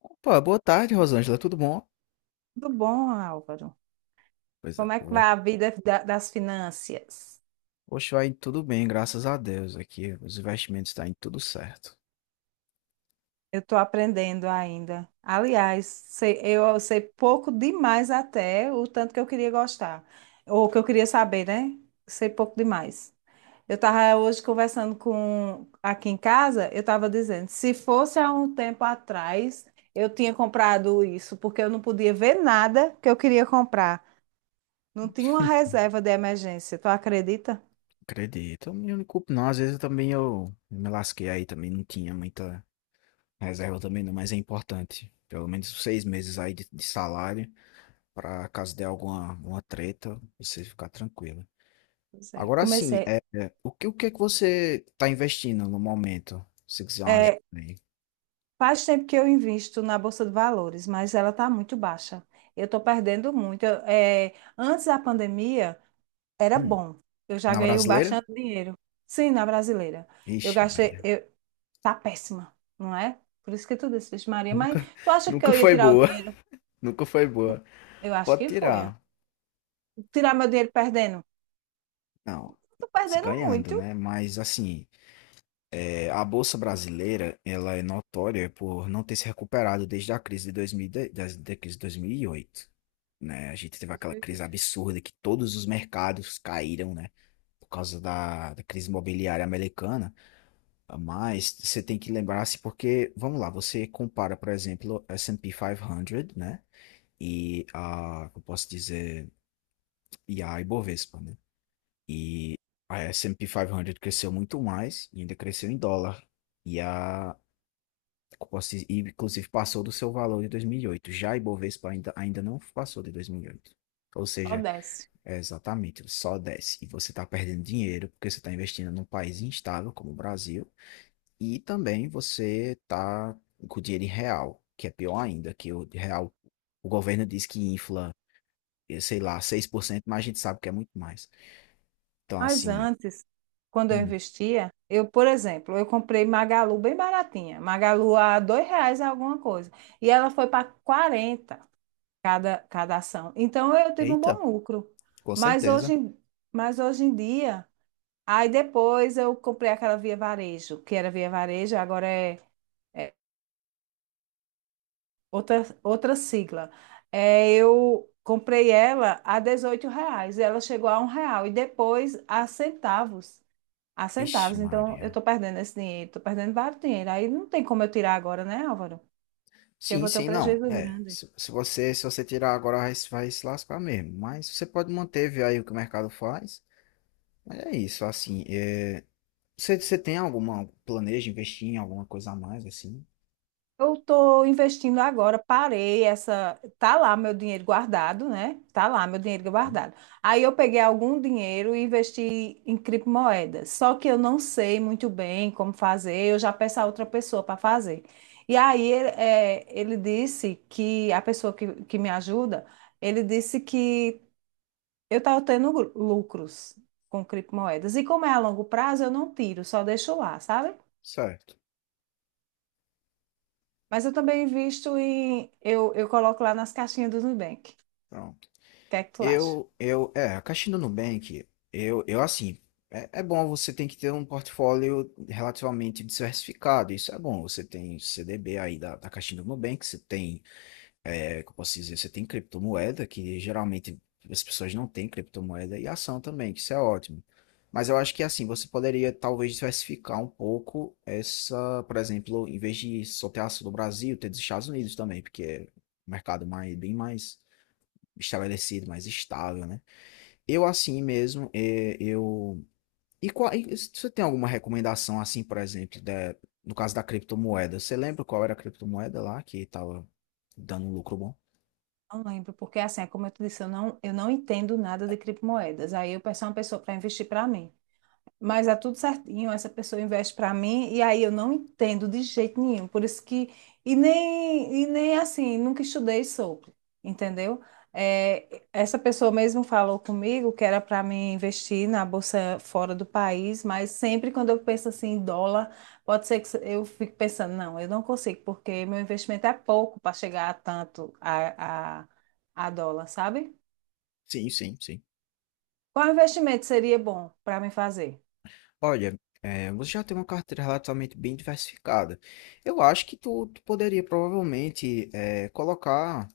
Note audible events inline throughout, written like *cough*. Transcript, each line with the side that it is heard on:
left: Opa, boa tarde, Rosângela, tudo bom?
right: Tudo bom, Álvaro?
left: Coisa
right: Como é que vai
left: boa.
right: a vida das finanças?
left: Hoje vai tudo bem, graças a Deus. Aqui os investimentos estão indo tudo certo.
right: Eu estou aprendendo ainda. Aliás, eu sei pouco demais até o tanto que eu queria gostar, ou que eu queria saber, né? Sei pouco demais. Eu estava hoje conversando com aqui em casa, eu estava dizendo, se fosse há um tempo atrás, eu tinha comprado isso, porque eu não podia ver nada que eu queria comprar. Não tinha uma reserva de emergência, tu acredita?
left: Acredito. Eu não me culpo, não. Às vezes eu também eu me lasquei aí também, não tinha muita reserva também não, mas é importante. Pelo menos 6 meses aí de salário, para caso dê alguma uma treta, você ficar tranquilo.
right: Pois é,
left: Agora sim,
right: comecei.
left: o que é que você está investindo no momento? Se quiser uma ajuda.
right: Faz tempo que eu invisto na Bolsa de Valores, mas ela está muito baixa. Eu estou perdendo muito. Antes da pandemia, era
left: Hum,
right: bom. Eu já
left: Na
right: ganhei
left: brasileira?
right: bastante dinheiro. Sim, na brasileira. Eu
left: Ixi,
right: gastei.
left: Maria.
right: Tá péssima, não é? Por isso que tu disse, Vixe Maria. Mas
left: Nunca,
right: tu
left: *laughs*
right: acha que
left: nunca
right: eu ia
left: foi
right: tirar o
left: boa.
right: dinheiro?
left: *laughs* Nunca foi boa.
right: Eu acho
left: Pode
right: que foi, né?
left: tirar.
right: Tirar meu dinheiro perdendo?
left: Não.
right: Estou
left: Se
right: perdendo
left: ganhando,
right: muito.
left: né? Mas assim, a Bolsa Brasileira, ela é notória por não ter se recuperado desde a crise de 2010, da crise de 2008, né? A gente teve aquela crise absurda que todos os mercados caíram, né? Por causa da crise imobiliária americana. Mas você tem que lembrar-se porque, vamos lá, você compara, por exemplo, S&P 500, né? E a, eu posso dizer, e a Ibovespa, né? E a S&P 500 cresceu muito mais e ainda cresceu em dólar. E a, eu posso dizer, e inclusive passou do seu valor de 2008. Já a Ibovespa ainda não passou de 2008. Ou
right: Ó,
left: seja,
right: desce.
left: é exatamente, ele só desce, e você está perdendo dinheiro porque você está investindo num país instável como o Brasil, e também você está com dinheiro em real, que é pior ainda, que o real, o governo diz que infla, sei lá, 6%, mas a gente sabe que é muito mais. Então,
right: Mas
left: assim.
right: antes, quando eu
left: Hum.
right: investia, eu, por exemplo, eu comprei Magalu bem baratinha. Magalu a R$ 2 alguma coisa. E ela foi para 40 cada ação. Então eu tive um
left: Eita,
right: bom lucro.
left: com
right: Mas hoje,
left: certeza.
right: em- mas hoje em dia, aí depois eu comprei aquela Via Varejo, que era Via Varejo, agora é outra sigla. É, eu comprei ela a R$ 18. Ela chegou a R$ 1 e depois a centavos.
left: Ixi,
right: Então, eu
left: Maria.
right: estou perdendo esse dinheiro, estou perdendo vários dinheiro. Aí não tem como eu tirar agora, né, Álvaro? Porque eu
left: Sim,
right: vou ter um
left: sim. Não.
right: prejuízo
left: É,
right: grande.
left: se você tirar agora vai, vai se lascar mesmo, mas você pode manter, ver aí o que o mercado faz. Mas é isso, assim, você tem alguma planeja investir em alguma coisa a mais assim?
right: Eu estou investindo agora, parei essa. Tá lá meu dinheiro guardado, né? Tá lá meu dinheiro
left: Hum.
right: guardado. Aí eu peguei algum dinheiro e investi em criptomoedas. Só que eu não sei muito bem como fazer, eu já peço a outra pessoa para fazer. E aí ele disse que a pessoa que me ajuda, ele disse que eu estava tendo lucros com criptomoedas. E como é a longo prazo, eu não tiro, só deixo lá, sabe?
left: Certo.
right: Mas eu também invisto em. Eu coloco lá nas caixinhas do Nubank. O
left: Pronto.
right: que é que tu acha?
left: Eu, é, a Caixa do Nubank, eu assim, é bom, você tem que ter um portfólio relativamente diversificado, isso é bom, você tem CDB aí da Caixa do Nubank, você tem, como eu posso dizer, você tem criptomoeda, que geralmente as pessoas não têm criptomoeda, e ação também, que isso é ótimo. Mas eu acho que assim, você poderia talvez diversificar um pouco essa, por exemplo, em vez de só ter ação do Brasil, ter dos Estados Unidos também, porque é um mercado mais, bem mais estabelecido, mais estável, né? Eu assim mesmo, é, eu. E qual, e se você tem alguma recomendação assim, por exemplo, no caso da criptomoeda? Você lembra qual era a criptomoeda lá que estava dando um lucro bom?
right: Não lembro, porque assim, é como eu te disse, eu não entendo nada de criptomoedas. Aí eu peço a uma pessoa para investir para mim. Mas é tudo certinho, essa pessoa investe para mim, e aí eu não entendo de jeito nenhum. Por isso que. E nem assim, nunca estudei sobre, entendeu? É, essa pessoa mesmo falou comigo que era para mim investir na bolsa fora do país, mas sempre quando eu penso assim em dólar, pode ser que eu fique pensando, não, eu não consigo, porque meu investimento é pouco para chegar a tanto a, dólar, sabe?
left: Sim, sim, sim.
right: Qual investimento seria bom para mim fazer?
left: Olha, você já tem uma carteira relativamente bem diversificada. Eu acho que tu poderia provavelmente colocar,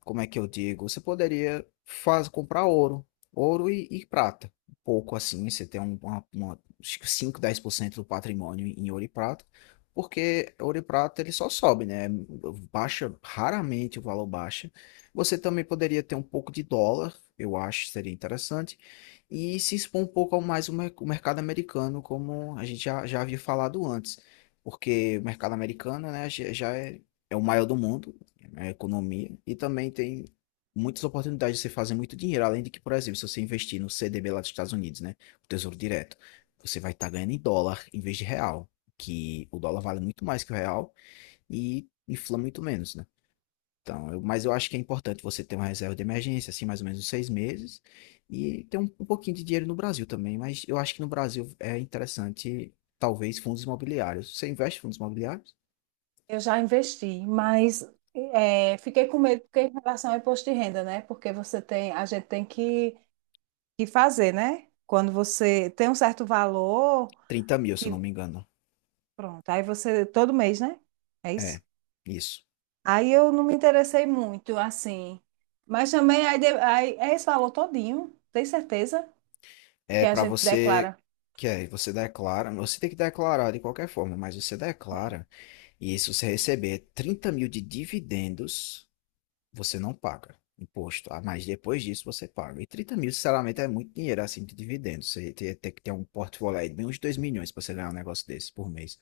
left: como é que eu digo? Você poderia comprar ouro, ouro e prata. Um pouco assim, você tem uma, acho que 5, 10% do patrimônio em ouro e prata, porque ouro e prata ele só sobe, né? Baixa, raramente o valor baixa. Você também poderia ter um pouco de dólar, eu acho, seria interessante, e se expor um pouco ao mais o mercado americano, como a gente já havia falado antes. Porque o mercado americano, né, já é o maior do mundo, a economia, e também tem muitas oportunidades de você fazer muito dinheiro, além de que, por exemplo, se você investir no CDB lá dos Estados Unidos, né, o Tesouro Direto, você vai estar ganhando em dólar em vez de real, que o dólar vale muito mais que o real e infla muito menos, né? Então, mas eu acho que é importante você ter uma reserva de emergência, assim, mais ou menos uns 6 meses, e ter um pouquinho de dinheiro no Brasil também. Mas eu acho que no Brasil é interessante, talvez, fundos imobiliários. Você investe em fundos imobiliários?
right: Eu já investi, mas fiquei com medo porque em relação ao imposto de renda, né? Porque você tem, a gente tem que fazer, né? Quando você tem um certo valor,
left: 30 mil, se eu
right: que
left: não me engano.
right: pronto, aí você todo mês, né? É
left: É,
right: isso.
left: isso.
right: Aí eu não me interessei muito, assim. Mas também aí, aí é esse valor todinho, tem certeza
left: É
right: que a
left: para
right: gente
left: você
right: declara.
left: que é, você declara, você tem que declarar de qualquer forma, mas você declara, e se você receber 30 mil de dividendos, você não paga imposto, ah, mas depois disso você paga. E 30 mil, sinceramente, é muito dinheiro assim de dividendos. Você tem, tem que ter um portfólio aí de bem uns 2 milhões para você ganhar um negócio desse por mês.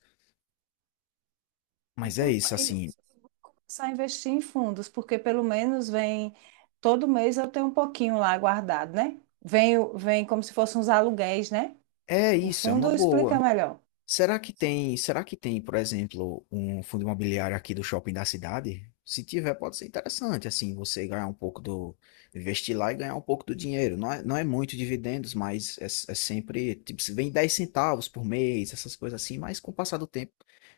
left: Mas é
right: Então,
left: isso, assim,
right: eu vou começar a investir em fundos, porque pelo menos vem, todo mês eu tenho um pouquinho lá guardado, né? Vem, vem como se fossem uns aluguéis, né?
left: é
right: O
left: isso, é uma
right: fundo explica
left: boa.
right: melhor.
left: Será que tem, por exemplo, um fundo imobiliário aqui do shopping da cidade? Se tiver, pode ser interessante, assim, você ganhar um pouco do, investir lá e ganhar um pouco do dinheiro. Não é muito dividendos, mas é sempre, tipo, se vem 10 centavos por mês, essas coisas assim, mas com o passar do tempo,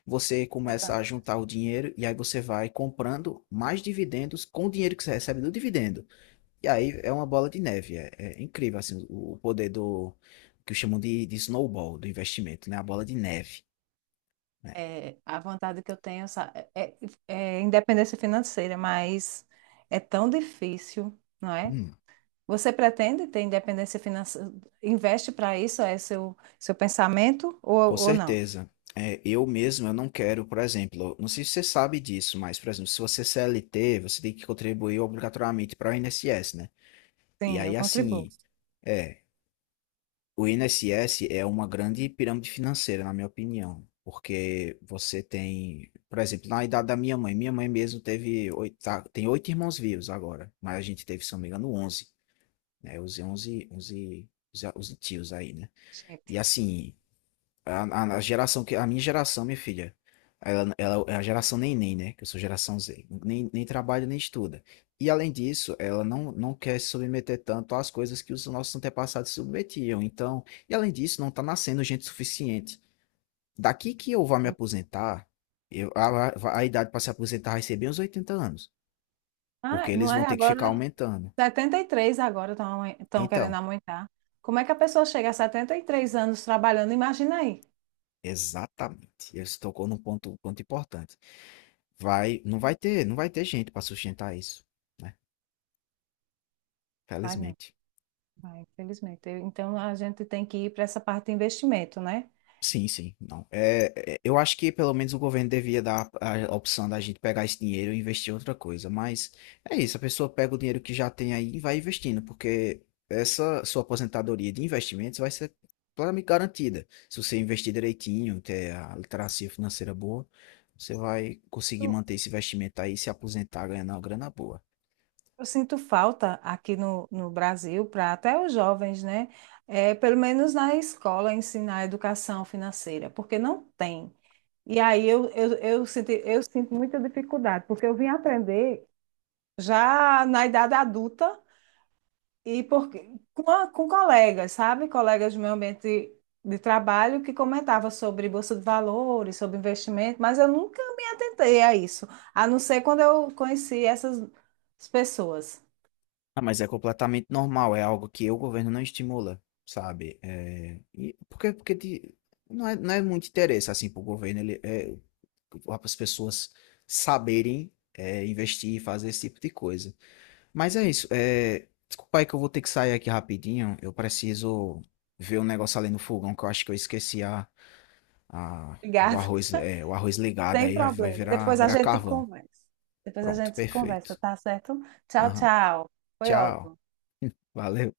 left: você começa a
right: Portanto,
left: juntar o dinheiro, e aí você vai comprando mais dividendos com o dinheiro que você recebe do dividendo. E aí é uma bola de neve, é, é incrível assim o poder do que chamam de snowball, do investimento, né? A bola de neve, né?
right: é, a vontade que eu tenho é independência financeira, mas é tão difícil, não é?
left: Hum,
right: Você pretende ter independência financeira? Investe para isso? É seu pensamento ou,
left: com
right: ou não?
left: certeza. É, eu mesmo, eu não quero, por exemplo, não sei se você sabe disso, mas, por exemplo, se você é CLT, você tem que contribuir obrigatoriamente para o INSS, né? E
right: Sim, eu
left: aí,
right: contribuo.
left: assim, é, o INSS é uma grande pirâmide financeira, na minha opinião, porque você tem, por exemplo, na idade da minha mãe mesmo teve oito, tem oito irmãos vivos agora, mas a gente teve, se não me engano, 11, né? Os 11, 11, os tios aí, né?
right: Gente.
left: E assim, a geração que. A minha geração, minha filha. Ela é a geração neném, né? Que eu sou geração Z. Nem, nem trabalha, nem estuda. E além disso, ela não quer se submeter tanto às coisas que os nossos antepassados se submetiam. Então, e além disso, não está nascendo gente suficiente. Daqui que eu vá me
right: Sim.
left: aposentar, eu, a idade para se aposentar vai ser bem uns 80 anos.
right: Ah,
left: Porque
right: não
left: eles vão
right: é
left: ter que ficar
right: agora?
left: aumentando.
right: 73 agora estão querendo
left: Então,
right: aumentar. Como é que a pessoa chega a 73 anos trabalhando? Imagina aí.
left: exatamente. Você tocou num ponto, ponto importante. Vai, não vai ter gente para sustentar isso. Né?
right: Vai não,
left: Felizmente.
right: vai, infelizmente. Então a gente tem que ir para essa parte de investimento, né?
left: Sim, sim. Não. Eu acho que pelo menos o governo devia dar a opção da gente pegar esse dinheiro e investir em outra coisa. Mas é isso, a pessoa pega o dinheiro que já tem aí e vai investindo, porque essa sua aposentadoria de investimentos vai ser plenamente garantida. Se você investir direitinho, ter a literacia financeira boa, você vai conseguir
right: Eu,
left: manter esse investimento aí e se aposentar ganhando uma grana boa.
right: eu sinto falta aqui no Brasil para até os jovens, né? É, pelo menos na escola ensinar educação financeira, porque não tem. E aí eu sinto muita dificuldade, porque eu vim aprender já na idade adulta. E porque, com colegas, sabe? Colegas do meu ambiente de trabalho que comentava sobre bolsa de valores, sobre investimento, mas eu nunca me atentei a isso, a não ser quando eu conheci essas pessoas.
left: Ah, mas é completamente normal, é algo que o governo não estimula, sabe? E porque não é muito interesse, assim, para o governo, ele, para as pessoas saberem, investir e fazer esse tipo de coisa. Mas é isso, é, desculpa aí que eu vou ter que sair aqui rapidinho, eu preciso ver um negócio ali no fogão, que eu acho que eu esqueci a, o
right: Obrigada,
left: arroz, é, o arroz
right: *laughs*
left: ligado,
right: sem
left: aí vai
right: problema.
left: virar,
right: Depois a
left: virar
right: gente
left: carvão.
right: conversa. Depois a
left: Pronto,
right: gente conversa,
left: perfeito.
right: tá certo? Tchau,
left: Aham.
right: tchau. Foi
left: Tchau,
right: ótimo.
left: *laughs* valeu.